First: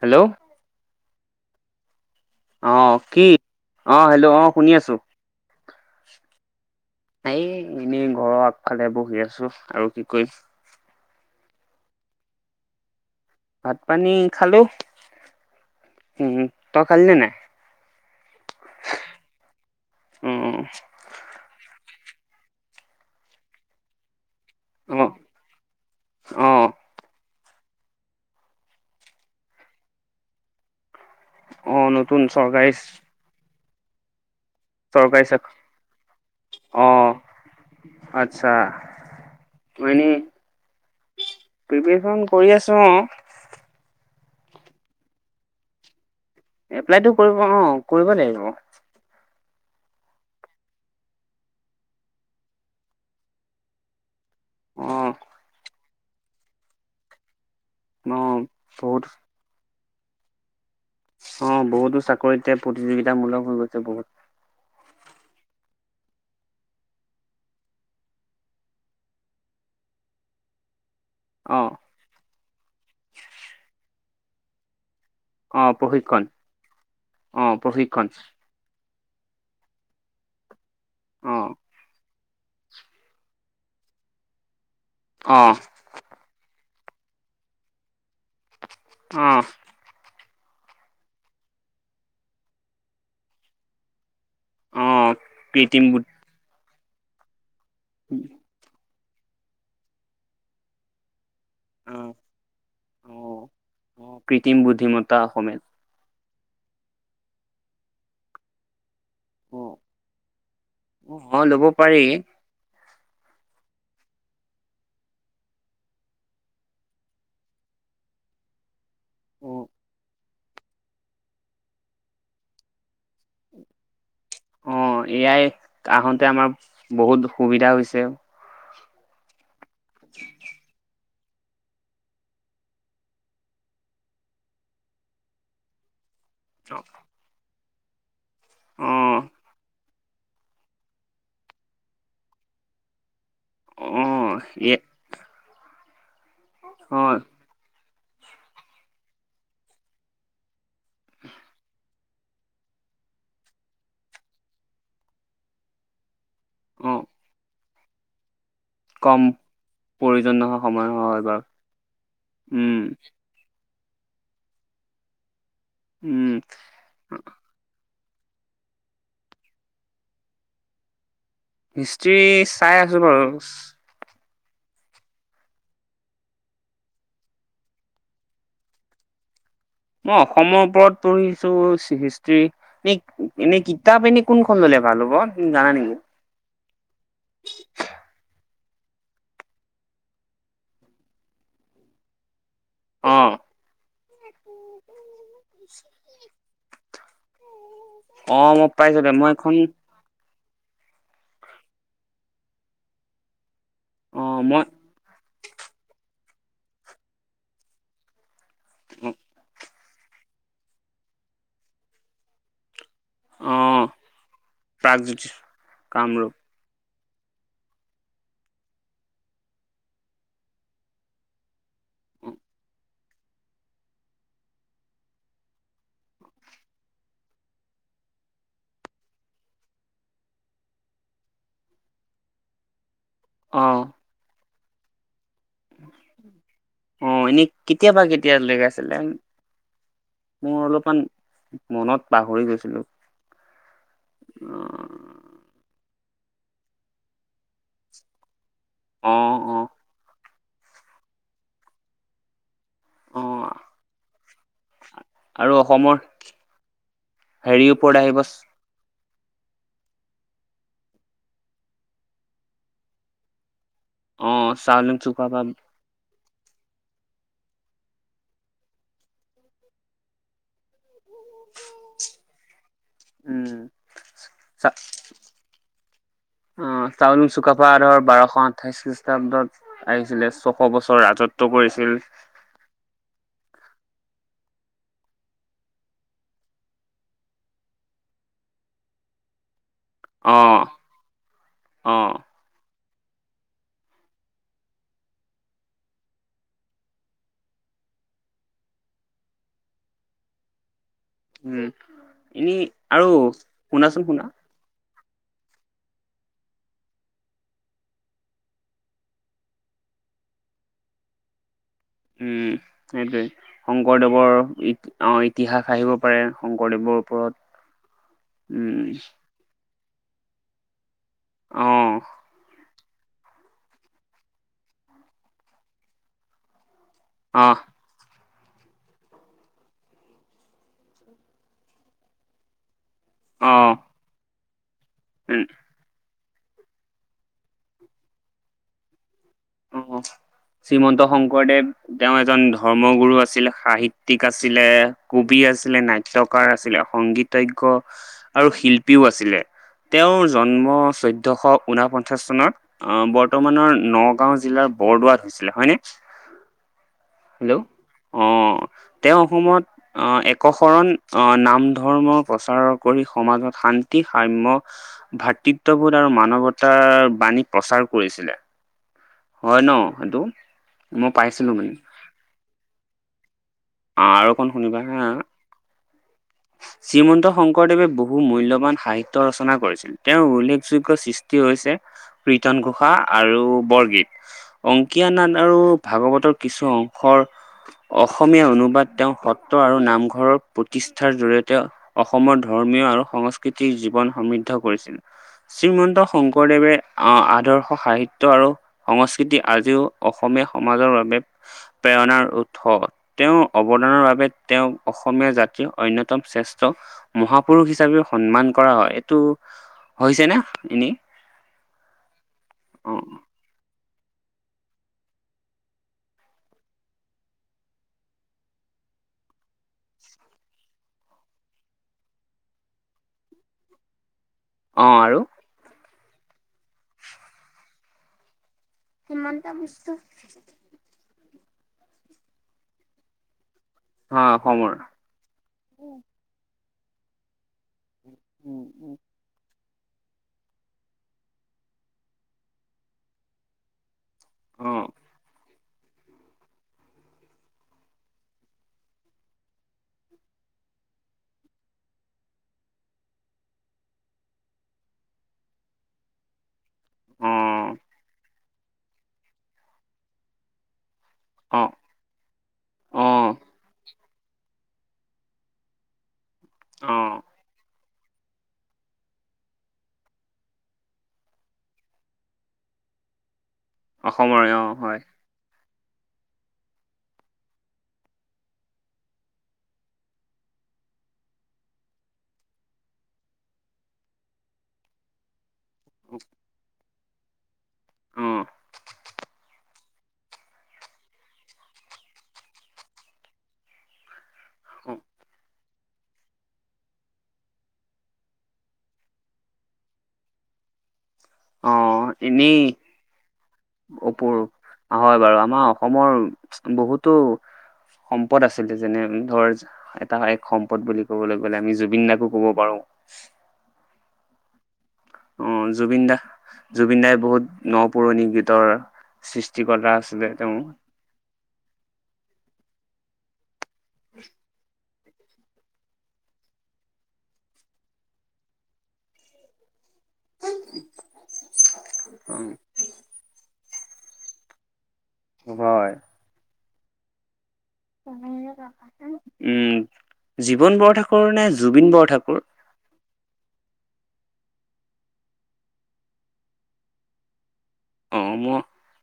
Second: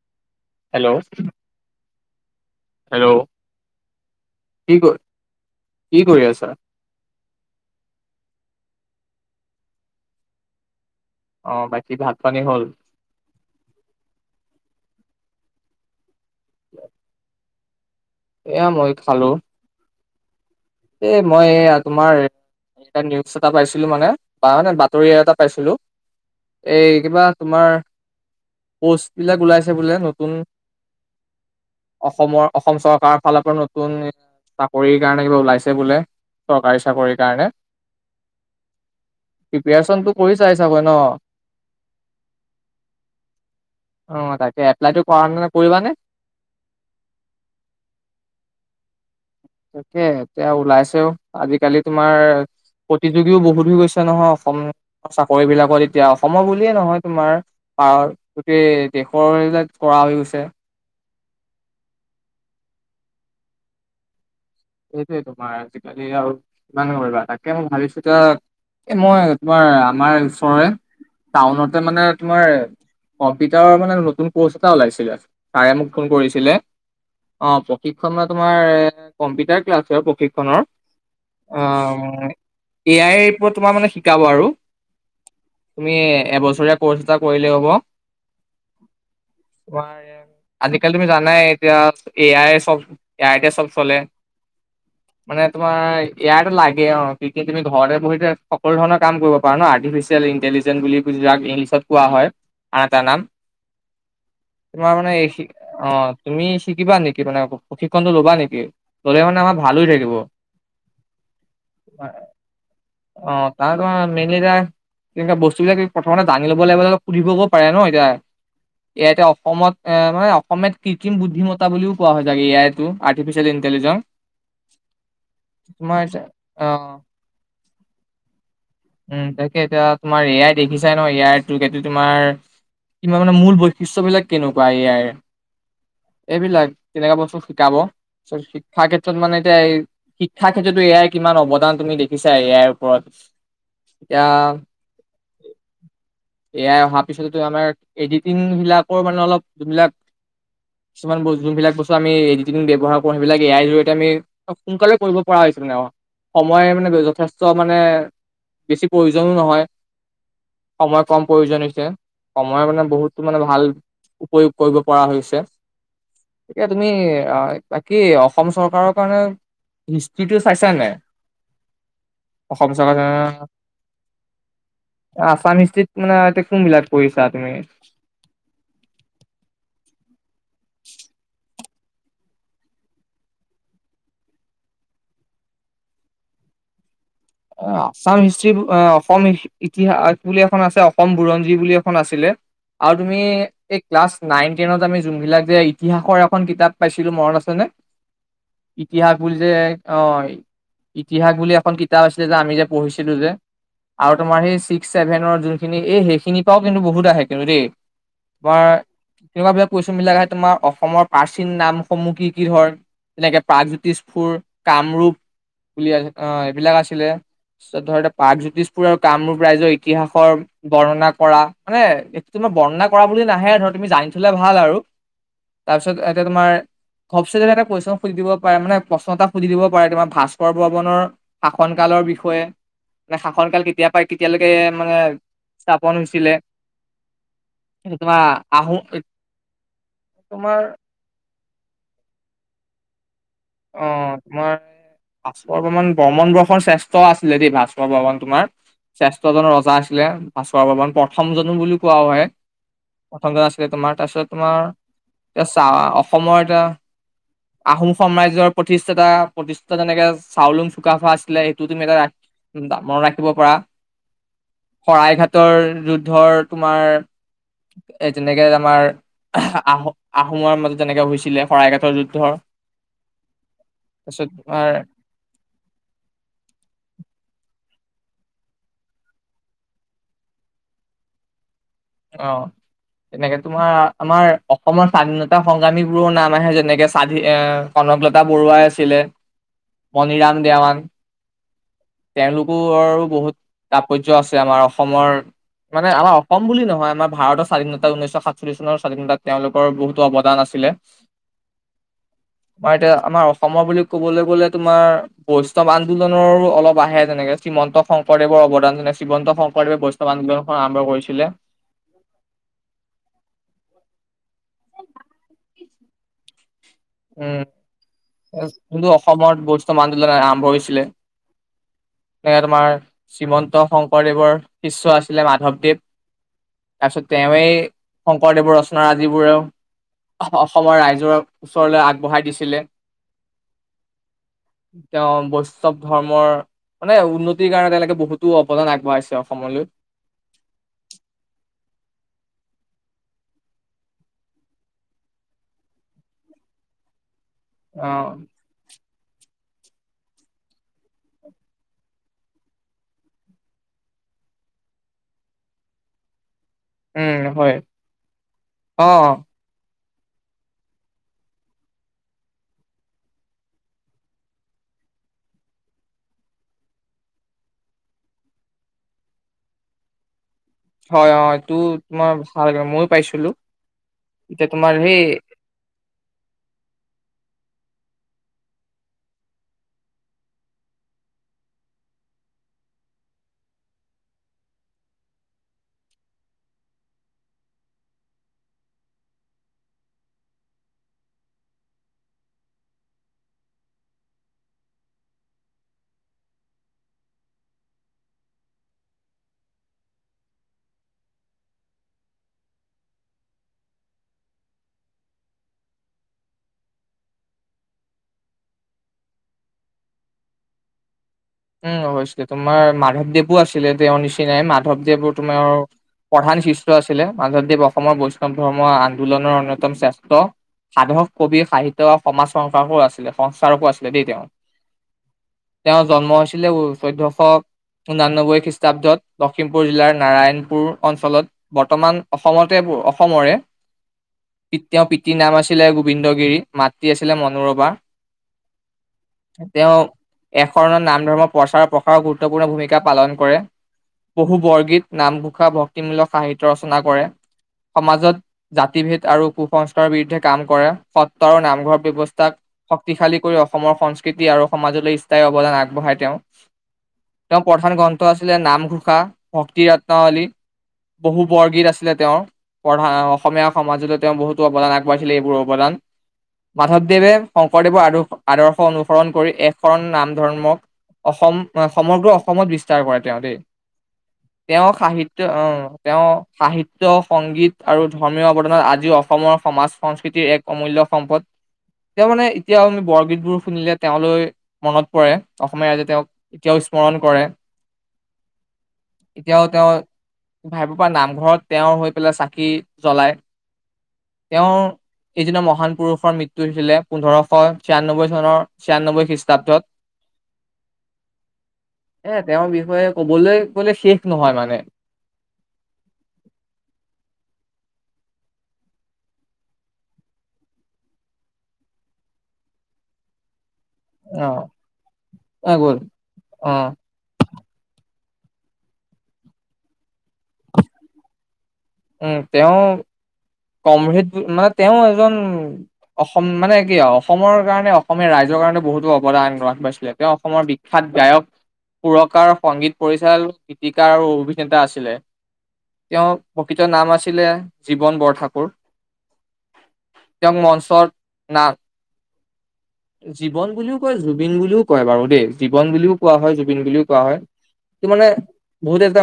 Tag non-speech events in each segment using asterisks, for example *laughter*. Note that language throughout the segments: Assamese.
হেল্ল, হেল্ল, অ, হেল্ল' কি অ, হেল্ল, অ, শুনি কি ক আছো। কি কৰি আছা। এই, এনেই ঘৰৰ আগফালে বহি আছো আৰু কি কৰিম। অ, বাকী ভাত পানী হ'ল। ভাত পানী খালো উম, তই খালে নে নাই। এয়া মই খালো। উম, এ, মই এয়া তোমাৰ নিউজ এটা পাইছিলো মানে। নে, অ বাতৰি এটা পাইছিলো অ অ এই কিবা তোমাৰ। প'ষ্টবিলাক ওলাইছে বোলে নতুন অ নতুন চৰকাৰী অসমৰ-অসম চৰকাৰৰ ফালৰ পৰা নতুন চাকৰি কাৰণে চৰকাৰী কিবা চাক ওলাইছে এ চৰকাৰি অ চাকৰি কাৰণে আচ্ছা প্ৰিপেৰেচনটো কৰি চাই *unintelligible* চাবৈ ন' প্ৰিপেৰে্চন কৰি আছো অ'। অ', তাকে, এপ্লাইতটো কৰা মানে কৰিবা নে? এপ্লাইতটো কৰিব অ', কৰিব লাগিব। তাকে এতিয়া ওলাইছেও আজিকালি তোমাৰ প্ৰতিযোগীও বহুত হৈ গৈছে নহয় অসম চাকৰি বিলাকত এতিয়া অসমৰ বুলিয়ে নহয় তোমাৰ পাৰ অ গোটেই বহুত দেশৰিল *unintelligible* কৰা হৈ গৈছে অ', বহুতো চাকৰিতে প্ৰতিযোগিতামূলক হৈ গৈছে বহুত। সেইটোৱে তোমাৰ আজিকালি আৰু কিমান কৰিবা তাকে মই ভাবিছো এ এ মই তোমাৰ আমাৰ ওচৰৰে অ টাউনতে মানে তোমাৰ কম্পিউটাৰৰ মানে নতুন কৰ্চ এটা ওলাইছিলে অ চাৰে মোক ফোন প্ৰশিক্ষণ কৰিছিলে অ', প্ৰশিক্ষণ তোমাৰ কম্পিউটাৰ ক্লাছ আৰু প্ৰশিক্ষণৰ অ অ'। এ আই এৰ ওপৰত তোমাৰ মানে শিকাব আৰু। অ'। তুমি এবছৰীয়া কৰ্চ এটা কৰিলেই হ'ব। অ'। আজিকালি তুমি জানাই এতিয়া এ আই চ এ আইটে চ'ব চলে। অ', মানে তোমাৰ কৃত্ৰিম বুদ ইয়াত লাগে অ' কি কি তুমি ঘৰতে বহি থা সকলোৰণৰ কাম কৰিব পাৰ ন' আৰ্টিফিচিয়েল ইণ্টেলিজেন্ বুলি যাক কোৱা অ', হয় আন এটা নাম অ'। অ', কৃত্ৰিম তোমাৰ মানে বুদ্ধিমত্তা এই অসমীয়াত অ', তুমি শিকিবা নেকি? তানে প্ৰশিক্ষণতটো ল'বা নেকি? ল'লে মানে আমাৰ অ', ভাল থাকিব। অ', ল'ব পাৰি। অ', তাৰ কাৰণে মেনলি এ তেনেকুৱা বস্তুিলাক প্ৰথমতে জানি ল'ব লাগ লগে সুধিবও পাৰে ন' এতিয়া। এয়া এতিয়া অ', অসমত এ মানে অসমীয়াত কৃত্ৰিম বুদ্ধিমতা বুলিও কোৱা হয় এ আইটো আৰ্টিফিচিয়েল ইণ্টেলিজেন্ঞ্চ। অ', এয়াই আহোতে আমাৰ অ বহুত সুবিধা হৈছে। উম, তাকে এতিয়া তোমাৰ এয়াই দেখিছাই ন ইয়াৰ *unintelligible* এটো তোমাৰ কিবা মানে মূল বৈশিষ্ট্য বিলাক কেনেকুৱা ইয়াৰ এইবিলাক তেনেকা বস্তু শিকাব, শিক্ষাৰ অ', ক্ষেত্ৰত মানে এতিয়া এই শিক্ষাৰ ক্ষেত্ৰতো এ আইৰ কিমান অৱদান তুমি দেখিছা এ আইৰ ওপৰত। এতিয়া, অ', এ এ আই অহাৰ অ', পিছততো আমাৰ এডিটিং বিলাকৰ মানে অলপ যোনবিলাক, কিছুমান যোনবিলাক বস্তু আমি এডিটিং ব্যৱহাৰ কৰো সেইবিলাক এ আইৰ জৰিয়তে আমি সোনকালে কৰিব পৰা হৈছিলে ন। সময় মানে অ', যথেষ্ট মানে বেছি কম প্ৰয়োজনো নহয়, প্ৰয়োজন নহয় সময় হয় কম বাৰু প্ৰয়োজন হৈছে সময় উম, মানে বহুত মানে ভাল উপয়োগ কৰিব পৰা হৈছে। উম। এতিয়া তুমি বাকী অসম চৰকাৰৰ কাৰণে হিষ্ট্ৰিটো চাইছানে নাই? হিষ্ট্ৰি অসম চাই আছো চৰকাৰ বাৰু। আসাম হিষ্ট্ৰিত মানে কোনবিলাক পঢ়িছা তুমি? মই অসমৰ ওপৰত পঢ়িছো চি *unintelligible* এনে কিতাপ এনে কোনখন ল'লে ভাল হ'ব জানা নেকি এ আছাম হিষ্ট্ৰি অসম ইতিহাস বুলি এখন আছে অসম বুৰঞ্জী বুলি এখন আছিলে। আৰু তুমি অ', এই ক্লাছ নাইন টেনত আমি যোনবিলাক যে ইতিহাসৰ এখন কিতাপ পাইছিলো মনত আছেনে? অ', মই পাইছো দে ইতিহাস মই বুলি যে এখন অ', ইতিহাস বুলি এখন কিতাপ আছিলে যে আমি যে পঢ়িছিলো যে, আৰু তোমাৰ অঁ মই সেই চেভেনৰ যোনখিনি এই সেইখিনিৰ পৰাও কিন্তু বহুত আহে কিন্তু দেই, *unintelligible* কুৱেশ্যন বিলাক আহে তোমাৰ অসমৰ প্ৰাচীন নামসমূহ কি কি হয়। তেনেকে অঁ প্ৰাগজ্যোতিষপুৰ, কামৰূপ প্ৰাগজ্যোতিষ বুলি কামৰূপ এইবিলাক আছিলে। *unintelligible* প্ৰাগজ্যোতিষপুৰ আৰু কামৰূপ ৰাইজৰ ইতিহাসৰ বৰ্ণনা কৰা, মানে এইটো তোমাৰ বৰ্ণনা কৰা বুলি নাহে ধৰ তুমি জানি থ'লে ভাল আৰু। তাৰপিছত এতে তোমাৰ *unintelligible* এটা কুৱেশ্যন সুধি দিব পাৰে মানে প্ৰশ্ন এটা সুধি দিব পাৰে তোমাৰ ভাস্কৰ বৰ্মনৰ শাসন কালৰ বিষয়ে, মানে শাসনকাল অঁ কেতিয়া পাই কেতিয়ালৈকে মানে স্থাপন হৈছিলে অঁ এনেই তোমাৰ কেতিয়াবা কিন্তু কেতিয়া আহোম লগাইছিলে তোমাৰ মোৰ অলপমান মনত পাহৰি গৈছিলো। অ', মই ভাস্কৰ বৰ্মণ বৰ্মণ বংশৰ শ্ৰেষ্ঠ আছিলে দেই ভাস্কৰৰ বৰ্মণ তোমাৰ। শ্ৰেষ্ঠ অঁ জন অঁ ৰজা আছিলে ভাস্কৰ বৰ্মন প্ৰথম জনো বুলি কোৱা হয়। প্ৰথমে অঁ আছিলে তোমাৰ তাৰপিছত তোমাৰ, এ চা অসমৰ এটা হেৰিৰ আহোম ওপৰত আহিব সম্ৰাজ্যৰ প্ৰতিষ্ঠাতা প্ৰতিষ্ঠা যেনেকে চাউলুং চুকাফা আছিলে সেইটো তুমি এটা ৰা *unintelligible* মৰত ৰাখিব পাৰা, অঁ চাউলুং শৰাই চুকাফা ঘাটৰ যুদ্ধৰ তোমাৰ এ তেনেকে আমাৰ আহ আহোম আহোমৰ মাজত তেনেকে হৈছিলে শৰাইঘাটৰ যুদ্ধৰ উম তাৰপিছত চা তোমাৰ *inaudible* অ', চাউলুং চুকাফা আধৰ বাৰশ আঠাইশ খ্ৰীষ্টাব্দত আহিছিলে ছশ বছৰ ৰাজত্ব কৰিছিল। অ'। তেনেকে তোমাৰ আমাৰ অসমৰ স্বাধীনতা সংগ্ৰামী বোৰৰ নাম আহে যেনেকে স্বাধী অ'। কনকলতা বৰুৱাই আছিলে, মণিৰাম অঁ দেৱান। অঁ তেওঁলোকৰৰো বহুত তাৎপৰ্য্য আছে আমাৰ অসমৰ মানে আমাৰ অসম বুলি নহয় *unintelligible* আমাৰ ভাৰতৰ স্বাধীনতা উনৈশ সাতচল্লি চনৰ স্বাধীনতা তেওঁলোকৰ বহুতো অৱদান আছিলে। উম এনেই তোমাৰ এতিয়া আৰু আমাৰ অসমৰ বুলি শুনাচোন শুনা ক'বলৈ গ'লে তোমাৰ। বৈষ্ণৱ আন্দোলনৰো অলপ আহে যেনেকে শ্ৰীমন্ত শংকৰদেৱৰ অৱদান যেনে শ্ৰীমন্ত শংকৰদেৱে বৈষ্ণৱ *unintelligible* আৰম্ভ কৰিছিলে। উম, সেইটোৱেই, শংকৰদেৱৰ ইত অ', ইতিহাস আহিব পাৰে। শংকৰদেৱৰ ওপৰত উম, *unintelligible* উম অসমত ব *unintelligible* আন্দোলন আৰম্ভ হৈছিলে অ সেনেকে তোমাৰ শ্ৰীমন্ত শংকৰদেৱৰ শিষ্যয় আছিলে মাধৱদেৱ তাৰপিছত তেৱে অ শংকৰদেৱৰ ৰচনা আ যিবোৰেও অসমৰ ৰাইজৰ ওচৰলৈ আগবঢ়াই দিছিলে। অ'। তেওঁ উম বৈষ্ণৱ ধৰ্মৰ মানে উন্নতিৰ কাৰণে তেওঁলোকে বহুতো অৱদান আগবঢ়াইছে অসমলৈ। অ', শ্ৰীমন্ত শংকৰদেৱ তেওঁ এজন ধৰ্মগুৰু আছিল সাহিত্যয়িক আছিলে কবি আছিলে নাট্যয়কাৰ আছিলে সংগীত। পজ্ঞ অ আৰু শিল্পীও আছিলে। তেওঁৰ জন্ম চৈধ্যশ ঊনাপঞ্চাশ চনত আহ বৰ্তমানৰ ন নগাঁও জিলাৰ বৰদোৱাত হৈছিলে হয়নে। উম হয় হেল্ল' আহ অ তেওঁ অসমত। আহ একশৰণ আহ নাম ধৰ্ম প্ৰচাৰ কৰি সমাজত শান্তি শাম্য ভাতৃত্ববোধ আৰু মানৱতাৰ বাণীক প্ৰচাৰ কৰিছিলে। হয় ন সেইটো। মই হয় অ', পাইছিলো মানে তোমই ভাল ময়ো পাইছিলো। অ', আৰু এতিয়া কণ তোমাৰ শুনিবা হা। সেই শ্ৰীমন্ত শংকৰদেৱে বহু মূল্যবান সাহিত্য ৰচনা কৰিছিল। তেওঁৰ উল্লেখযোগ্য সৃষ্টি হৈছে প্ৰীতন ঘোষা আৰু বৰগীত। অংকীয়া নাদ আৰু ভাগৱতৰ কিছু অংশৰ। অসমীয়া অনুবাদ তেওঁ সত্ৰ আৰু নামঘৰৰ প্ৰতিষ্ঠ। শিকাৰ জৰি়য়তে অসমৰ ধৰ্মীয় আৰু সংস্কৃতিৰ জীৱন সমৃদ্ধ কৰিছিল। শ্ৰীমন্ত শংকৰদেৱে আহ আদৰ্শ সাহিত্য আৰু। সংস্কৃতি আজিও অসমীয়া সমাজৰ বাবে। প্ৰেৰণাৰ উৎস তেওঁৰ অৱদানৰ বাবে তেওঁ অসমীয়া জাতীয়। অন্যতম শ্ৰেষ্ঠ মহাপুৰুষ হিচাপে সন্মান কৰা হয় এইটো। হৈছেনে এনেই। উমশে তোমাৰ অ মাধৱদেৱো আছিলে তেওঁৰ নিচিনাই মাধৱদেৱো তোমাৰ। প্ৰধান শিষ্য আছিলে মাধৱদেৱ অসমৰ বৈষ্ণৱ ধৰ্ম আন্দোলনৰ অন্যতম শ্ৰেষ্ঠ। সাধক কবি সাহিত্য সমাজ সংসো আছিলে সংস্কাৰকো আছিলে দেই তেওঁ। অ আৰু। তেওঁৰ জন্ম হৈছিলে চৈধ্যয়শ ঊনানব্বৈ খ্ৰীষ্ট। লখিমপুৰ জিলাৰ নাৰায়ণপুৰ অঞ্চলত। বৰ্তমান অসমতে অসমৰে অ অসমৰ। তেওঁ প। মাতৃ নাম আছিলে গোবিন্দগিৰি মাতৃ আছিলে মনোৰমা। উম, উম, উম। তেওঁ এ শৰণত নাম ধৰ্মৰ প্ৰচাৰৰ প্ৰসাৰৰ গুৰুত্বপূৰ্ণ ভূমিকা পালন কৰে। বহু অ বৰগীত নামঘোষা ভক্তিমূলক সাহিত্য ৰচনা কৰে সমাজত। জাতিভেদ আৰু কুসস্কাৰৰ বিৰুদ্ধে কাম কৰে সত্ৰ আৰু নামঘৰ ব্যৱস্থাক। শক্তিশালী কৰি অসমৰ সংস্কৃতি আৰু সমাজলৈ স্থায়ী অৱদান আগবঢ়াই তেওঁ। তেওঁৰ প্ৰধান অ গ্ৰন্থ আছিলে নামঘোষা ভক্তি ৰত্নৱলী। বহু বৰগীত আছিলে তেওঁৰ পঢধা অ অসমীয়া সমাজলৈ। তেওঁ বহুতো অৱদান আগবঢ়াইছিলে এইবোৰ অৱদান অ অ। মাধৱদেৱে শংকৰদেৱৰ আৰু। আদৰ্শ অনুসৰণ কৰি এখন নাম ধৰ্মক। অসম সমগ্ৰ অসমত বিস্তাৰ কৰে তেওঁ দেই অসমৰে অ তেওঁ হয় সাহিত। তেওঁ সাহিত্য সংগীত আৰু ধৰ্মীয়ৱদনত আজিও অসমৰ সমাজ সংস্কৃতিৰ এক। অমূল্য সম্পদ। এতিয়া মানে এতিয়াও আমি বৰগীত বোৰ শুনিলে তেওঁলৈ মনত পৰে। সময়জে তেওঁক এতিয়াও স্মৰণ কৰে অ এতিয়াও তেওঁ। ভাইৰ পৰা নামঘৰত তেওঁৰ হৈ পেলাই চাকি জ্বলায়। তেওঁ এই দিনা মহান পুৰুষৰ মৃত্যু হৈছিলে পোন্ধৰশ ছিয়ান্নব্বৈ চনৰ ছিয়ান্নব্বৈ খ্ৰীষ্টাব্দত অ এ তেওঁৰ এনেই বিষয়ে কবলৈ গ'লে শেষ নহয় অপৰূপ মানে হয় বাৰু আমাৰ অসমৰ বহুতো সম্পদ আছিলে যেনে ধৰ এটা এক সম্পদ বুলি ক'বলৈ গ'লে আমি জুবিন দাকো ক'ব পাৰো অ অ জুবিন দা অ জুবিন দাই বহুত ন পুৰণি গীতৰ সৃষ্টিক্তা আছিলে তেওঁ উম তেওঁ কমহ মানে তেওঁ এজন অসম মানে কি অসমৰ কাৰণে অসমীয়া ৰাইজৰ কাৰণে বহুতো অৱদান গ্ৰহণ কৰিছিলে তেওঁ অসমৰ বিখ্যাত গায়ক সুৰকাৰ সংগীত পৰিচাল গীতিকাৰ আৰু অভিনেতা আছিলে অ হয় তেওঁ প্ৰকৃত নাম আছিলে জীৱন বৰঠাকুৰ উম তেওঁক জীৱন মঞ্চত বৰঠাকুৰ না নে জুবিন বৰঠাকুৰ জীৱন বুলিও কয় জুবিন বুলিও কয় বাৰু দেই জীৱন বুলিও কোৱা হয় জুবিন বুলিও কোৱা হয় ত মানে অ মই বহুত এটা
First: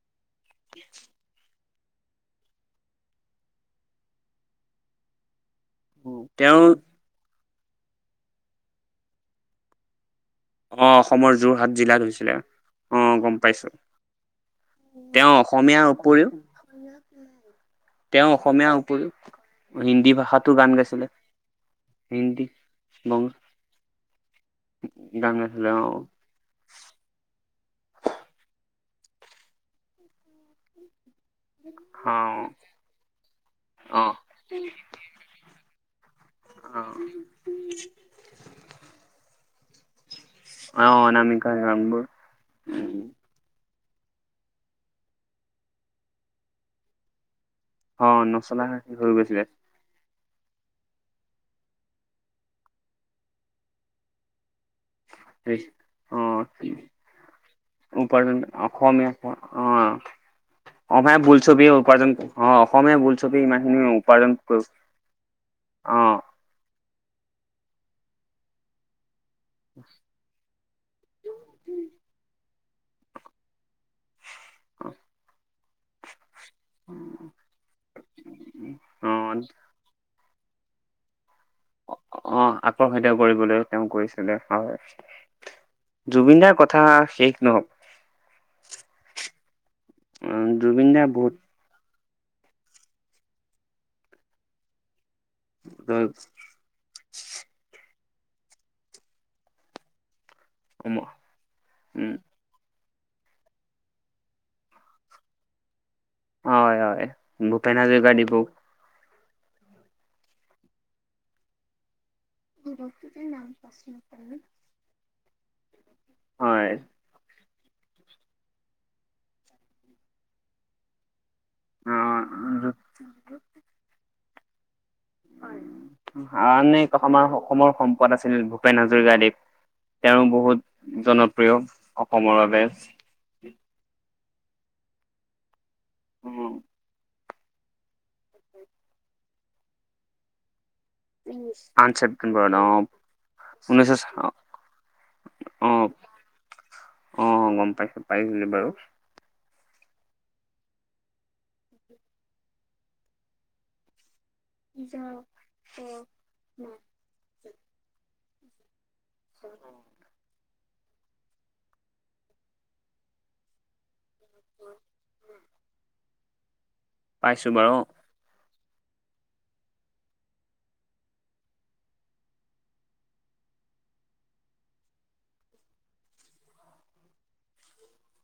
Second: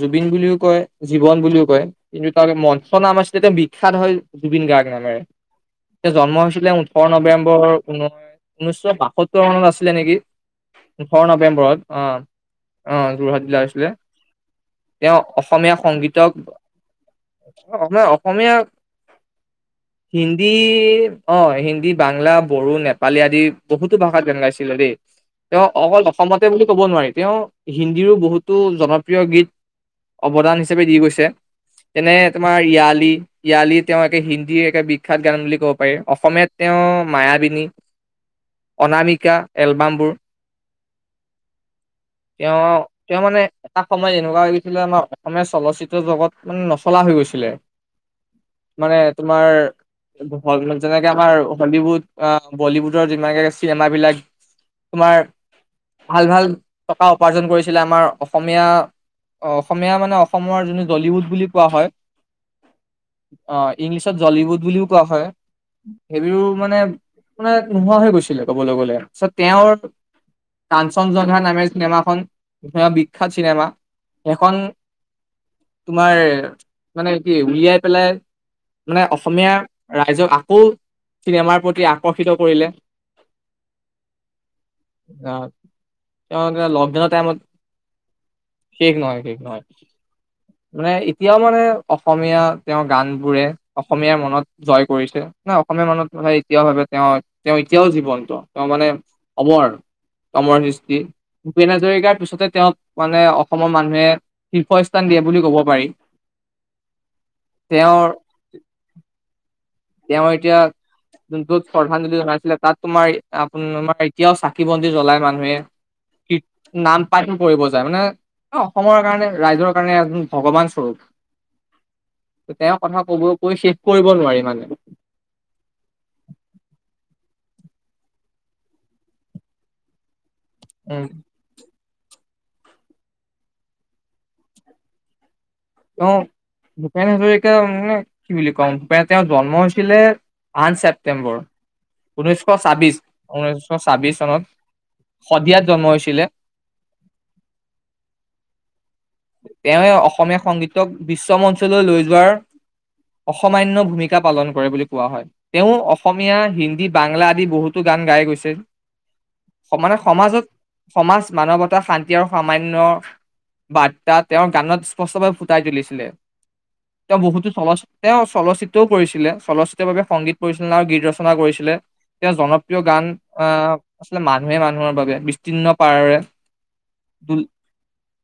জুবিন বুলিও কয় জীৱন বুলিও কয় কিন্তু তাৰ মঞ্চ নাম আছিলে এতিয়া বিখ্যাত হয় জুবিন গাৰ্গ নামেৰে এতিয়া জন্ম তেওঁ হৈছিলে ওঠৰ নৱেম্বৰ ঊনৈ নৈশ বাসত্তৰ মনত আছিলে নেকি অ ওঠৰ অসমৰ যোৰহাট নৱেম্বৰত জিলাত আহ হৈছিলে অ আহ গম যোৰহাট জিলা পাইছো আছিলে তেওঁ অসমীয়া অসমীয়াৰ উপৰিও সংগীতক অসম তেওঁ অসমীয়া অসমীয়াৰ উপৰিও ভাষাতো হিন্দী গান গাইছিলে অ হিন্দী বাংলা বড়ো নেপালী বং আদি বহুতো ভাষাত গান গাইছিলে দেই গান তেওঁ গাইছিলে অ অকল সমতে বুলি ক'ব নোৱাৰি তেওঁ হিন্দীৰো বহুতো জনপ্ৰিয় গীত অৱদানাপ হিচাপে দি গৈছে যেনে অ তোমাৰ ইয়ালি ইয়ালি তেওঁ অ একে হিন্দীৰ একে বিখ্যাত গান বুলি ক'ব পাৰি অসমীয়াত তেওঁ অ মায়াবিনী অনামিকা এলবামবোৰ আৰু নান সংখ্যাৰ তেওঁ নামবোৰ তেওঁ মানে এটা সময় এনেকুৱা লছিলে আমাৰ অসমীয়া চলচিত্ৰ জগত মানে নচলা হৈ গৈছিলে অ নচলা হ হৈ গৈছিলে হ যেনেকে আমাৰ হলীউড বলীউডৰ যিমানে চিনেম বিলাক তোমাৰ অ ভাল ভাল টকা উপাৰ্জন কৰিছিলে আমাৰ অসমীয়া অ অসমীয়া মানে অসম অসমীয়া জলিউড বুলি বোলছবি কয়া হয় উপাৰ্জন অ অসমীয়া বোলছবি অ ইমানখিনি ইংলিছত উপাৰ্জন জলিউড কৰি বুলি কোৱা হয় অ সেইবও মানে মাৰ নোহোৱা হৈ গৈছিলে ক'বলৈ গ'লে তেওঁৰ কাঞ্চন জংহা নামে চিনেমাখনন বিখ্যাত চিনেমা এখন তোমাৰ মানে কি উলিয়াই পেলাই মানে অ অসমীয়া ৰাইজক আকৌ চিনেমাৰ প্ৰতি আ অ আকৰ্ষিত কৰিবলৈ তেওঁ কৰিছিলে হয় আহ তেওঁ জুবিনদাৰ কথা লকডাউনৰ টাইমত শেষ নহক শেষ নহয় শেষ নহয় উম, জুবিন মানে দাৰ এতিয়া বহুত মানে অসমীয়া তেওঁৰ গানবোৰে অসমীয়াৰ মনত জয় কৰিছে ন অসমীয়া মানুহত এতিয়াও ভাবে তেওঁ তেওঁ এতিয়াও জীৱন্তটো তেওঁ মানে অমৰ কমৰ উম সৃষ্টি ভূপেন হাজৰিকাৰ পিছতে তেওঁক মানে অসমৰ মানুহে শীৰ্ষস্থান দিয়ে বুলি কব পাৰি হয় হয় ভূপেন তেওঁৰ হাজৰিকা দিপূক তেওঁ এতিয়া জন্তু চধ্যাণ জুলি জনাই তাত তোমাৰ আপ তমাৰ এতিয়াও চাকি বন্তি জ্বলাই মানুহে হয় নাম প পৰি যায় মানে অসমৰ কাৰণে ৰাইজৰ কাৰণে এ ভগৱান স্বৰূপ অ', তেওঁ কথা কব কৈ শেষ কৰিব নোৱাৰি মানে আনেে আমাৰ অসমৰ সম্পদ আছিল ভূপেন হাজৰিকাদেৱ তেওঁ বহুত উম জনপ্ৰিয় অসমৰ বাবে তেওঁ উম, দোকান হ মানে কি বুলি কওঁ তেওঁৰ জন্ম হৈছিলে আন ছেপটেম্বৰ আঠ ছেপ্টেম্বৰত ঊনৈছশ অ', ছাব্বিশ ঊনৈছশ ছাব্বিশ চনত শদিয়াত জন্ম অ', হৈছিলে অ গম পাইছো পাইছিলি বাৰু তেওঁ অসমীয়া সংগীতক বিশ্ব মঞ্চলৈ লৈ যোৱাৰ অসমান্য় ভূমিকা পালন কৰে বুলি কোৱা হয় তেওঁ অসমীয়া হিন্দী বাংলা আদি বহুতো গান গাই গৈছে সম মানে সমাজত সমাজ মানৱতা শান্তি আৰু সামান্য বাদ তেওঁৰ গানত স্পষ্টভাৱে ফুটাই তুলিছিলে তেওঁ বহুতো পাইছোঁ বাৰু। চলচ তেওঁ চলচিত্ৰও কৰিছিলে চলচিত্ৰৰ বাবে সংগীত পৰিছিলে আৰু গীত ৰচনা কৰিছিলে তেওঁ জনপ্ৰিয় গান আহ আচ মানুহে মানুহৰ বাবে বিস্তীৰ্ণ পাৰৰে দ